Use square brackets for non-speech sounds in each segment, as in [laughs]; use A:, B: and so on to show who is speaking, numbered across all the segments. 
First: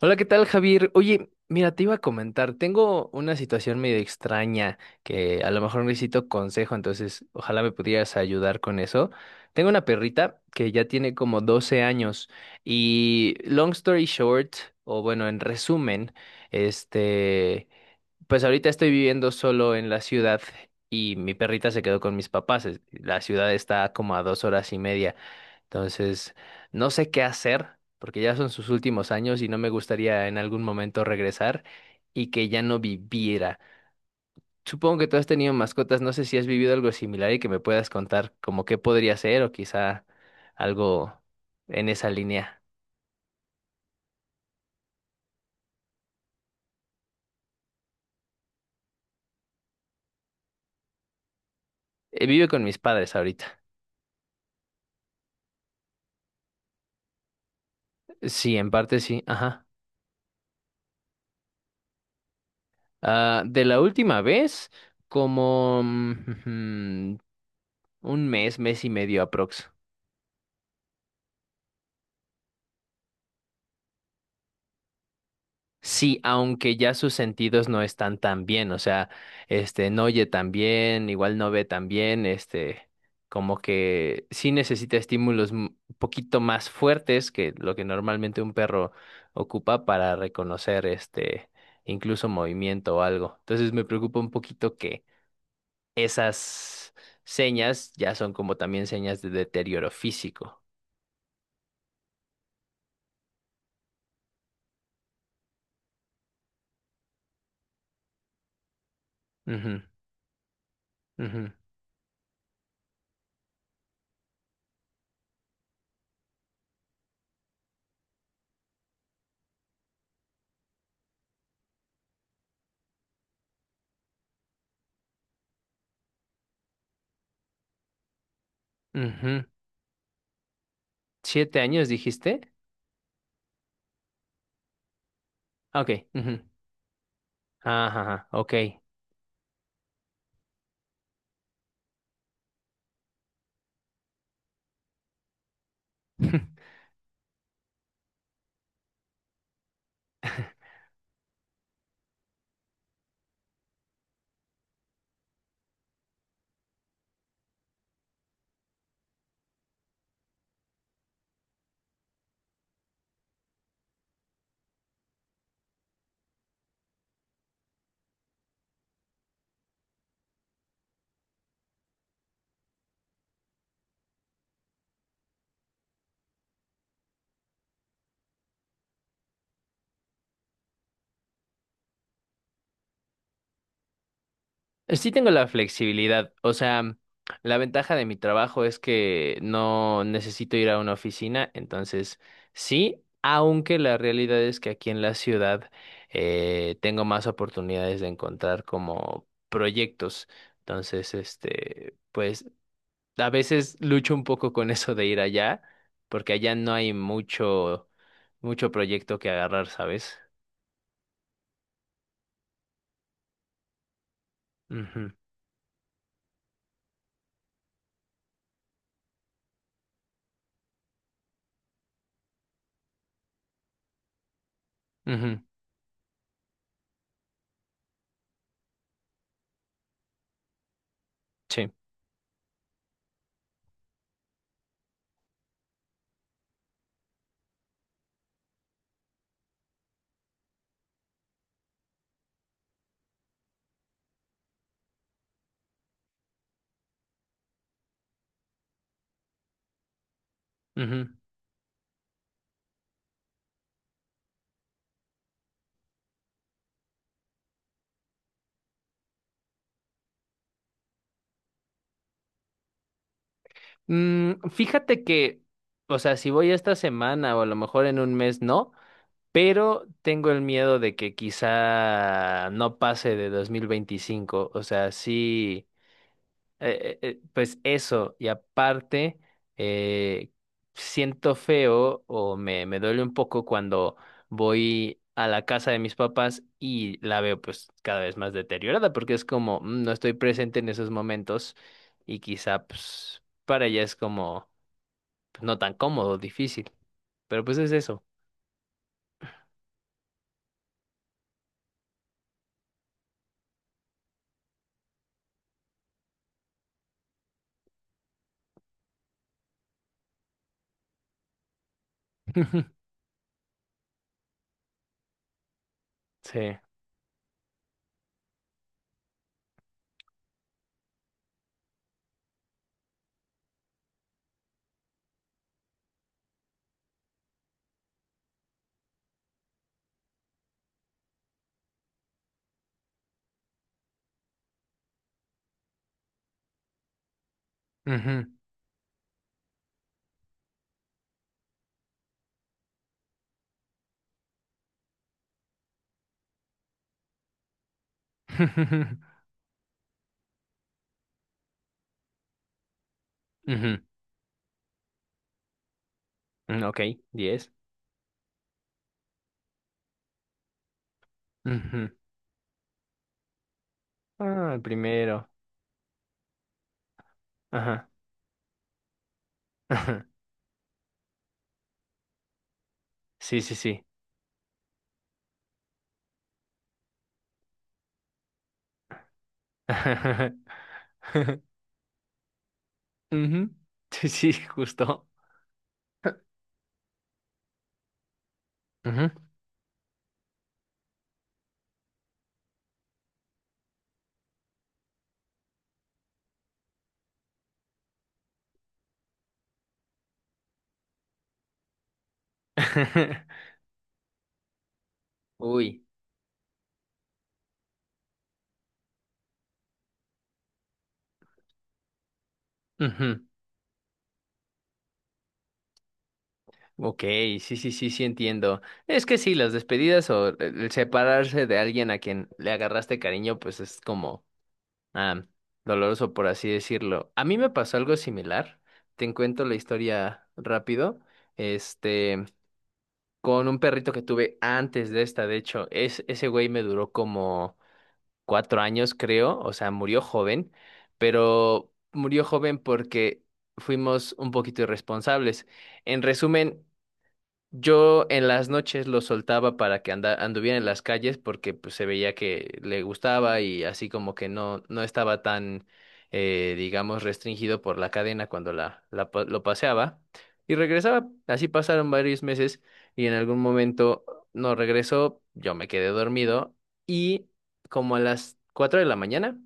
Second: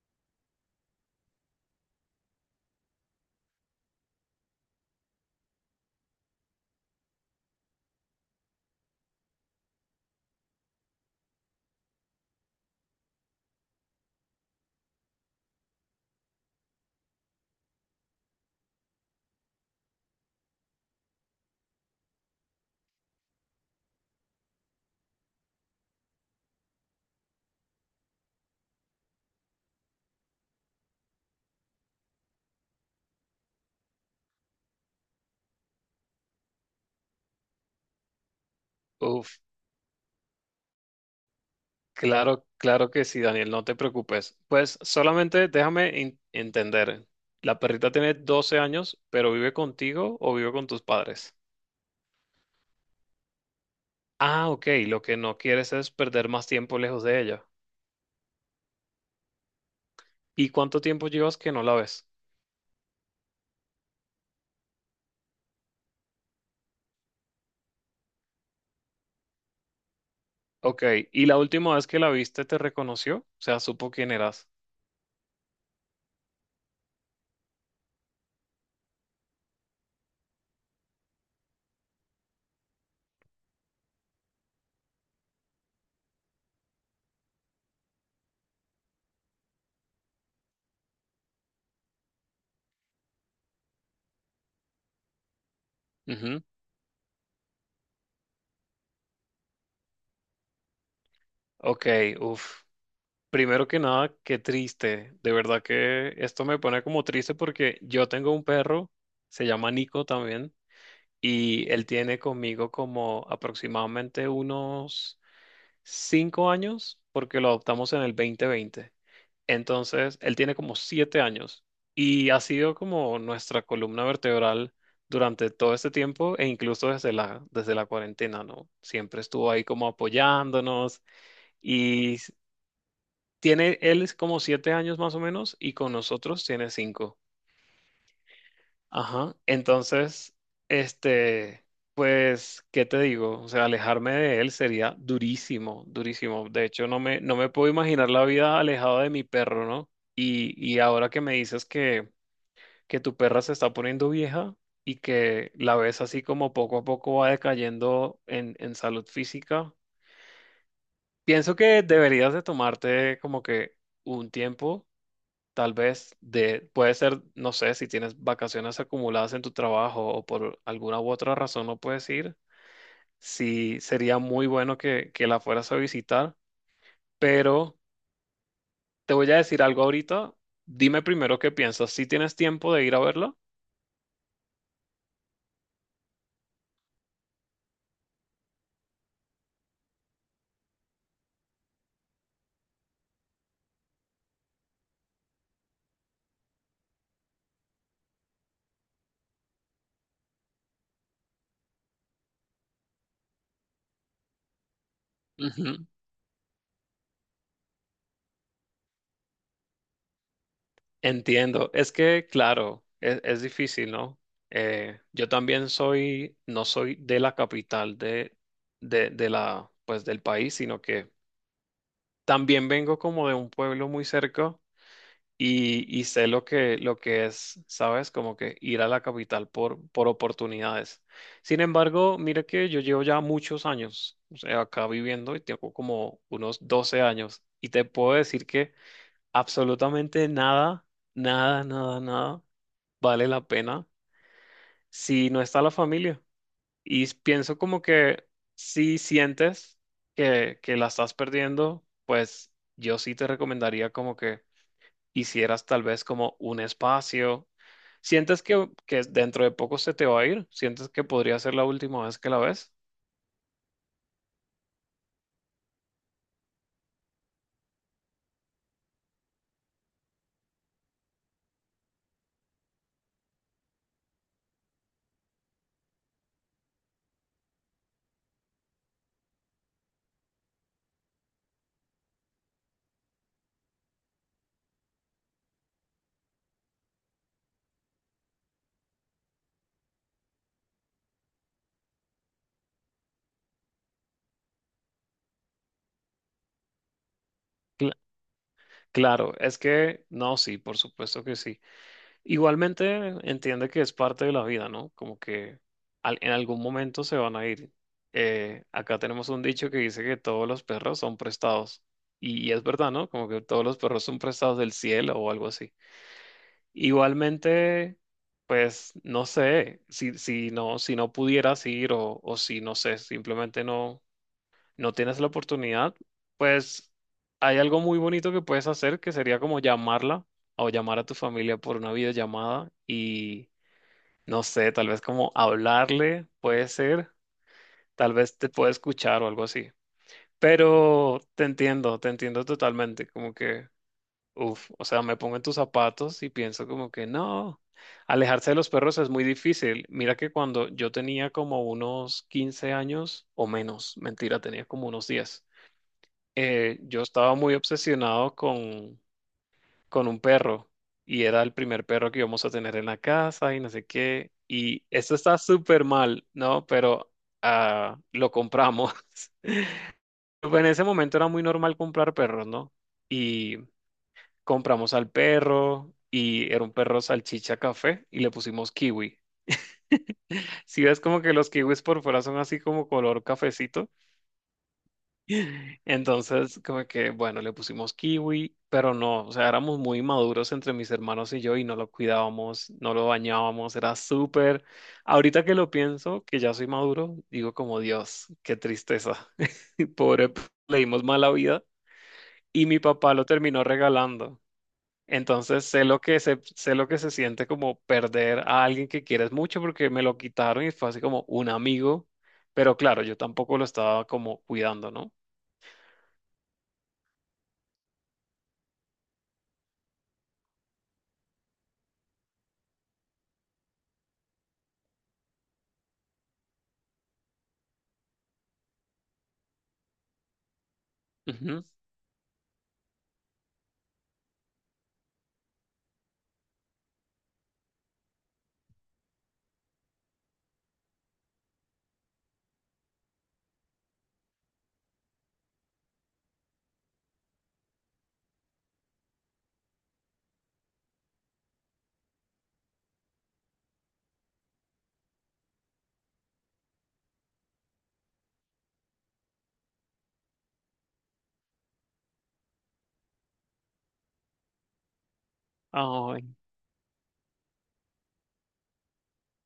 A: Hola, ¿qué tal, Javier? Oye, mira, te iba a comentar, tengo una situación medio extraña que a lo mejor necesito consejo, entonces ojalá me pudieras ayudar con eso. Tengo una perrita que ya tiene como 12 años y long story short, o bueno, en resumen, este, pues ahorita estoy viviendo solo en la ciudad y mi perrita se quedó con mis papás. La ciudad está como a 2 horas y media. Entonces, no sé qué hacer porque ya son sus últimos años y no me gustaría en algún momento regresar y que ya no viviera. Supongo que tú has tenido mascotas. No sé si has vivido algo similar y que me puedas contar como qué podría
B: Uf,
A: ser o quizá algo en esa
B: claro,
A: línea.
B: claro que sí, Daniel, no te preocupes. Pues solamente déjame entender. La perrita tiene 12 años, pero vive contigo o vive con tus padres.
A: Vive con mis padres ahorita.
B: Ah, ok, lo que no quieres es perder más tiempo lejos de ella.
A: Sí, en parte sí. Ajá.
B: ¿Y cuánto tiempo llevas que no la ves?
A: Ah, de la última vez, como [laughs] un mes, mes y medio aprox.
B: Ok, ¿y la última vez que la viste te reconoció? O sea, supo quién eras.
A: Sí, aunque ya sus sentidos no están tan bien, o sea, no oye tan bien, igual no ve tan bien, como que sí necesita estímulos un poquito más fuertes que lo que normalmente un perro ocupa para reconocer, incluso movimiento o algo. Entonces me preocupa un poquito que
B: Ujú.
A: esas señas ya son como también señas de deterioro físico.
B: Ok, uf. Primero que nada, qué triste. De verdad que esto me pone como triste porque yo tengo un perro, se llama
A: Ujú,
B: Nico también.
A: ujú,
B: Y él tiene conmigo como aproximadamente unos 5 años, porque lo adoptamos en el 2020. Entonces, él tiene como 7 años y ha sido como nuestra columna vertebral durante todo este tiempo e incluso desde la cuarentena, ¿no? Siempre
A: ujú.
B: estuvo ahí como apoyándonos.
A: ¿7 años
B: y s-
A: dijiste?
B: Tiene, él es como 7 años más o menos y
A: Ah,
B: con
A: Ok. Ujú.
B: nosotros tiene cinco.
A: Ajá, ajá, ok.
B: Ajá. Entonces, este, pues, ¿qué te digo? O sea, alejarme de él sería durísimo, durísimo. De
A: [laughs]
B: hecho, no me puedo imaginar la vida alejada de mi perro, ¿no? Y ahora que me dices que, tu perra se está poniendo vieja y que la ves así como poco a poco va decayendo en salud física, pienso que deberías de tomarte como que un tiempo. Tal vez puede ser, no sé, si tienes vacaciones acumuladas en tu trabajo o por alguna u otra razón no puedes ir, sí sería muy bueno que la fueras a visitar, pero te voy a decir algo ahorita. Dime primero qué piensas, ¿si tienes tiempo de ir a verla?
A: Sí tengo la flexibilidad. O sea, la ventaja de mi trabajo es que no necesito ir a una oficina. Entonces, sí, aunque la realidad es que aquí en la ciudad tengo más oportunidades de encontrar como proyectos. Entonces, pues a veces lucho un poco con eso de ir allá,
B: Ujú.
A: porque allá no hay mucho proyecto que agarrar, ¿sabes?
B: Entiendo, es que claro, es difícil, ¿no?
A: Ujú,
B: Yo también soy, no soy de la capital de la, pues del país, sino que también vengo como de un pueblo muy cerca
A: ujú,
B: y sé lo que, es, ¿sabes? Como que ir a la capital por oportunidades. Sin
A: sí.
B: embargo, mira que yo llevo ya muchos años, o sea, acá viviendo y tengo como unos 12 años y te puedo decir que absolutamente nada, nada, nada, nada vale la pena si no está la familia. Y pienso como que si sientes que, la
A: Ujú.
B: estás perdiendo, pues yo sí te recomendaría como que hicieras tal vez como un espacio. ¿Sientes que dentro de poco se te va a ir? ¿Sientes que podría ser la última vez que la ves?
A: Fíjate que, o sea, si voy esta semana o a lo mejor en 1 mes, no, pero tengo el miedo de que quizá no pase de 2025, o sea, sí. Pues eso, y aparte, eh, siento feo o me duele un poco cuando voy a la casa de mis papás y la veo pues cada vez más deteriorada, porque es como, No estoy presente en esos momentos y quizá pues para ella es como pues, no tan cómodo, difícil, pero pues es
B: Cl-
A: eso."
B: claro, es que no, sí, por supuesto que sí. Igualmente entiende que es parte de la vida, ¿no? Como que en algún momento se van a ir. Acá tenemos un dicho que dice que todos los perros son prestados. Y es verdad,
A: [laughs]
B: ¿no? Como que todos los perros son prestados del cielo o algo así.
A: Sí.
B: Igualmente, pues no sé, si no pudieras ir o si no sé, simplemente no tienes la oportunidad, pues hay algo muy bonito que puedes hacer que sería como llamarla o llamar a tu familia por una videollamada y no sé, tal vez como hablarle, puede ser, tal
A: Ujú.
B: vez te puede escuchar o algo así. Pero te entiendo totalmente, como que uf, o sea, me pongo en tus zapatos y pienso como que no, alejarse de los perros es muy
A: [laughs]
B: difícil. Mira que cuando yo tenía como unos 15 años o
A: Ujú.
B: menos, mentira, tenía como unos 10,
A: Mm, Ok,
B: yo estaba
A: 10.
B: muy obsesionado con, un perro y era el primer
A: Ujú.
B: perro que íbamos a tener en la casa y no sé qué.
A: Ah, el
B: Y esto
A: primero.
B: está súper mal, ¿no? Pero ah, lo compramos. [laughs]
A: Ajá.
B: Pues en ese momento era muy normal comprar perros, ¿no?
A: [laughs] Sí, sí,
B: Y
A: sí.
B: compramos al perro y era un perro salchicha café y le pusimos kiwi.
A: [laughs]
B: Si ves como que
A: Ujú.
B: los kiwis por fuera son así como color cafecito,
A: Sí, sí, justo.
B: entonces como que, bueno, le pusimos kiwi, pero
A: Ujú.
B: no, o sea, éramos muy maduros entre mis hermanos y yo y no lo cuidábamos, no lo bañábamos, era súper... Ahorita que lo pienso, que ya soy maduro, digo como Dios, qué tristeza. [laughs] Pobre, le dimos mala vida y mi papá lo
A: [laughs]
B: terminó regalando. Entonces
A: Uy.
B: sé lo que se siente como perder a alguien que quieres mucho porque me lo quitaron y fue así como un amigo, pero claro, yo
A: Ujú.
B: tampoco lo estaba como cuidando, ¿no?
A: Ok, sí, sí, sí, sí entiendo. Es que sí, las despedidas o el separarse de alguien a quien le agarraste cariño, pues es como ah, doloroso, por así decirlo. A mí me pasó algo similar. Te cuento la historia rápido.
B: Ujú.
A: Este, con un perrito que tuve antes de esta, de hecho, ese güey me duró como 4 años, creo, o sea, murió joven, pero murió joven porque fuimos un poquito irresponsables. En resumen, yo en las noches lo soltaba para que anduviera en las calles porque pues, se veía que le gustaba y así como que no, no estaba tan, digamos, restringido por la cadena cuando lo paseaba. Y regresaba, así pasaron varios meses y en algún momento no regresó, yo me quedé
B: Ay.
A: dormido y como a las 4 de la mañana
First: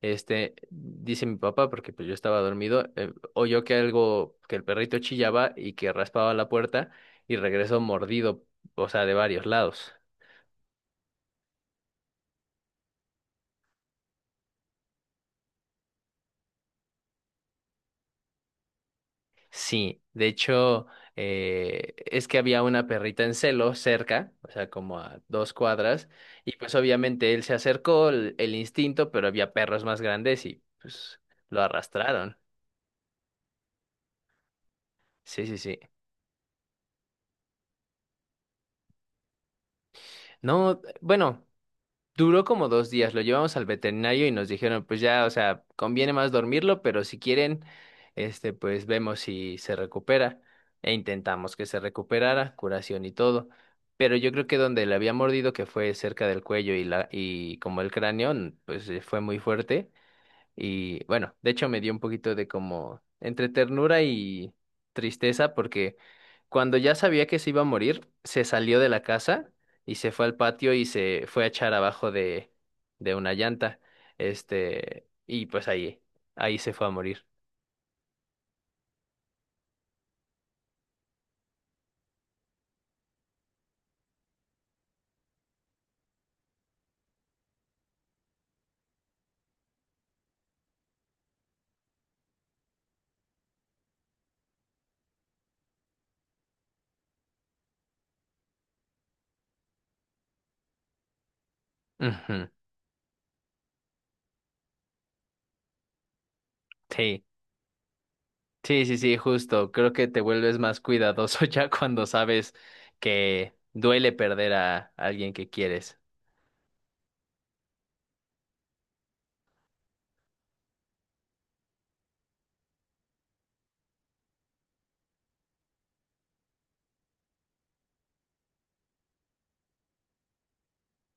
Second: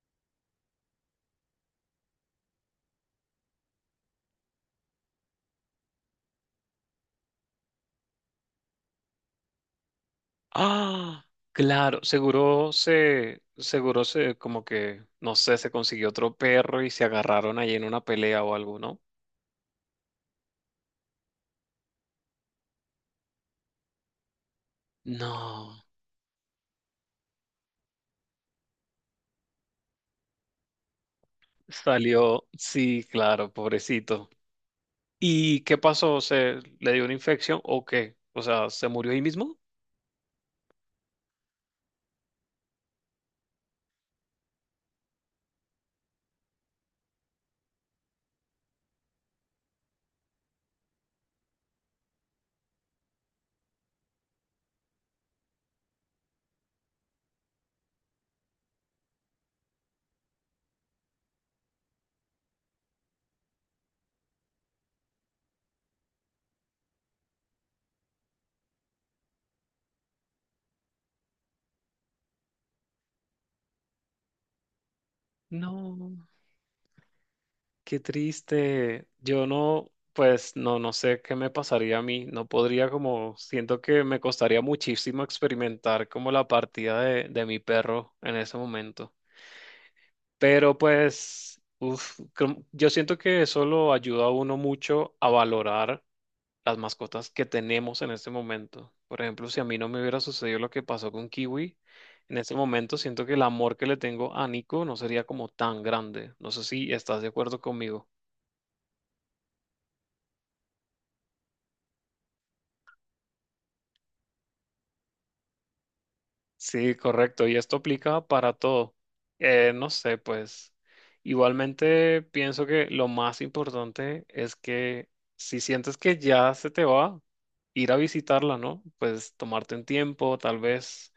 A: dice mi papá, porque pues yo estaba dormido, oyó que el perrito chillaba y que raspaba la puerta y regresó mordido, o sea, de varios lados.
B: Ah, claro, seguro se, como que, no sé, se consiguió otro perro y se agarraron ahí en una pelea o algo, ¿no?
A: Sí, de hecho, es que había una perrita en celo cerca, o sea, como a dos
B: No,
A: cuadras, y pues obviamente él se acercó, el instinto, pero había perros más grandes y pues lo arrastraron.
B: salió, sí, claro, pobrecito.
A: Sí, sí,
B: ¿Y
A: sí.
B: qué pasó? ¿Se le dio una infección o qué? O sea, ¿se murió ahí mismo?
A: No, bueno. Duró como 2 días, lo llevamos al veterinario y nos dijeron, pues ya, o sea, conviene más dormirlo, pero si quieren, pues vemos si se recupera. E intentamos que se recuperara, curación y todo. Pero yo creo que donde le había mordido, que fue cerca del cuello y y como el cráneo, pues fue muy fuerte. Y bueno, de hecho me dio un poquito de como entre ternura y tristeza porque cuando ya sabía que se iba a morir, se salió de la casa y se fue al patio y se fue a echar abajo de una llanta. Y pues
B: No.
A: ahí se fue a morir.
B: Qué triste. Yo no, pues no sé qué me pasaría a mí. No podría como, siento que me costaría muchísimo experimentar como la partida de mi perro en ese momento. Pero pues, uf, yo siento que eso lo ayuda a uno mucho a valorar las mascotas que tenemos en ese momento. Por ejemplo, si a mí no me hubiera sucedido lo que pasó con Kiwi, en
A: Ujú.
B: ese momento siento que el amor que le tengo a Nico no sería como tan grande. No sé si estás
A: Sí,
B: de acuerdo conmigo.
A: sí, sí, sí, justo. Creo que te vuelves más cuidadoso [laughs] ya cuando sabes que duele perder a alguien que quieres.
B: Sí, correcto. Y esto aplica para todo. No sé, pues igualmente pienso que lo más importante es que si sientes que ya se te va, ir a visitarla, ¿no? Pues tomarte un tiempo, tal vez,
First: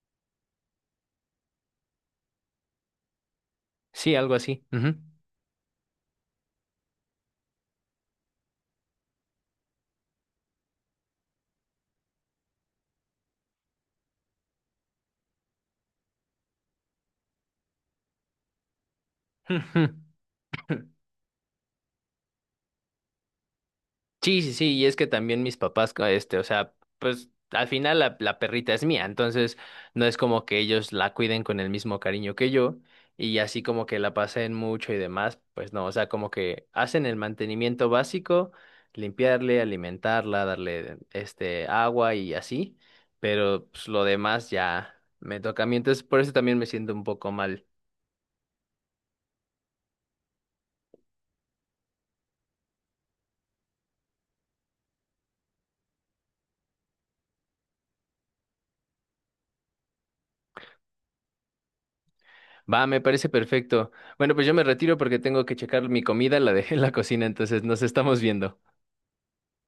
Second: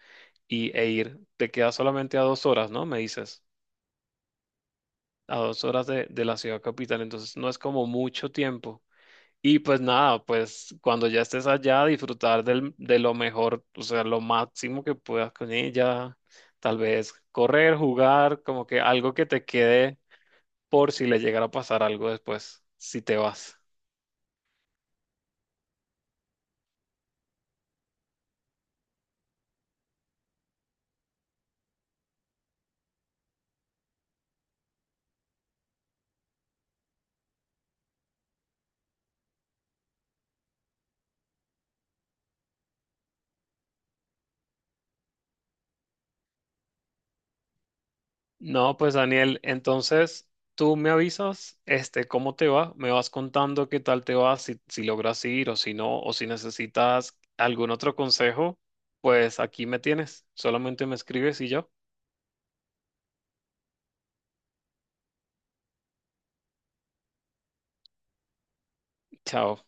B: e ir. Te queda solamente a 2 horas, ¿no? Me dices,
A: Sí, algo así.
B: a 2 horas de la ciudad capital. Entonces no es como mucho tiempo. Y pues nada, pues cuando ya estés allá, disfrutar de lo mejor, o sea, lo máximo que puedas con ella, tal vez correr, jugar, como que algo que te
A: Ujú.
B: quede
A: [laughs]
B: por si le llegara a pasar algo después, si te vas.
A: Sí, sí, sí, y es que también mis papás, o sea, pues al final la perrita es mía, entonces no es como que ellos la cuiden con el mismo cariño que yo y así como que la pasen mucho y demás, pues no, o sea, como que hacen el mantenimiento básico, limpiarle, alimentarla, darle agua y así, pero pues, lo demás ya me toca a mí, entonces por eso también me siento un poco mal.
B: No, pues Daniel, entonces tú me avisas, este, cómo te va, me vas contando qué tal te va, si, logras ir o si no, o si necesitas algún otro consejo, pues aquí me tienes, solamente me escribes y yo,
A: Va, me parece perfecto. Bueno, pues yo me retiro porque tengo que checar mi comida, la dejé en la cocina, entonces nos estamos viendo.
B: chao.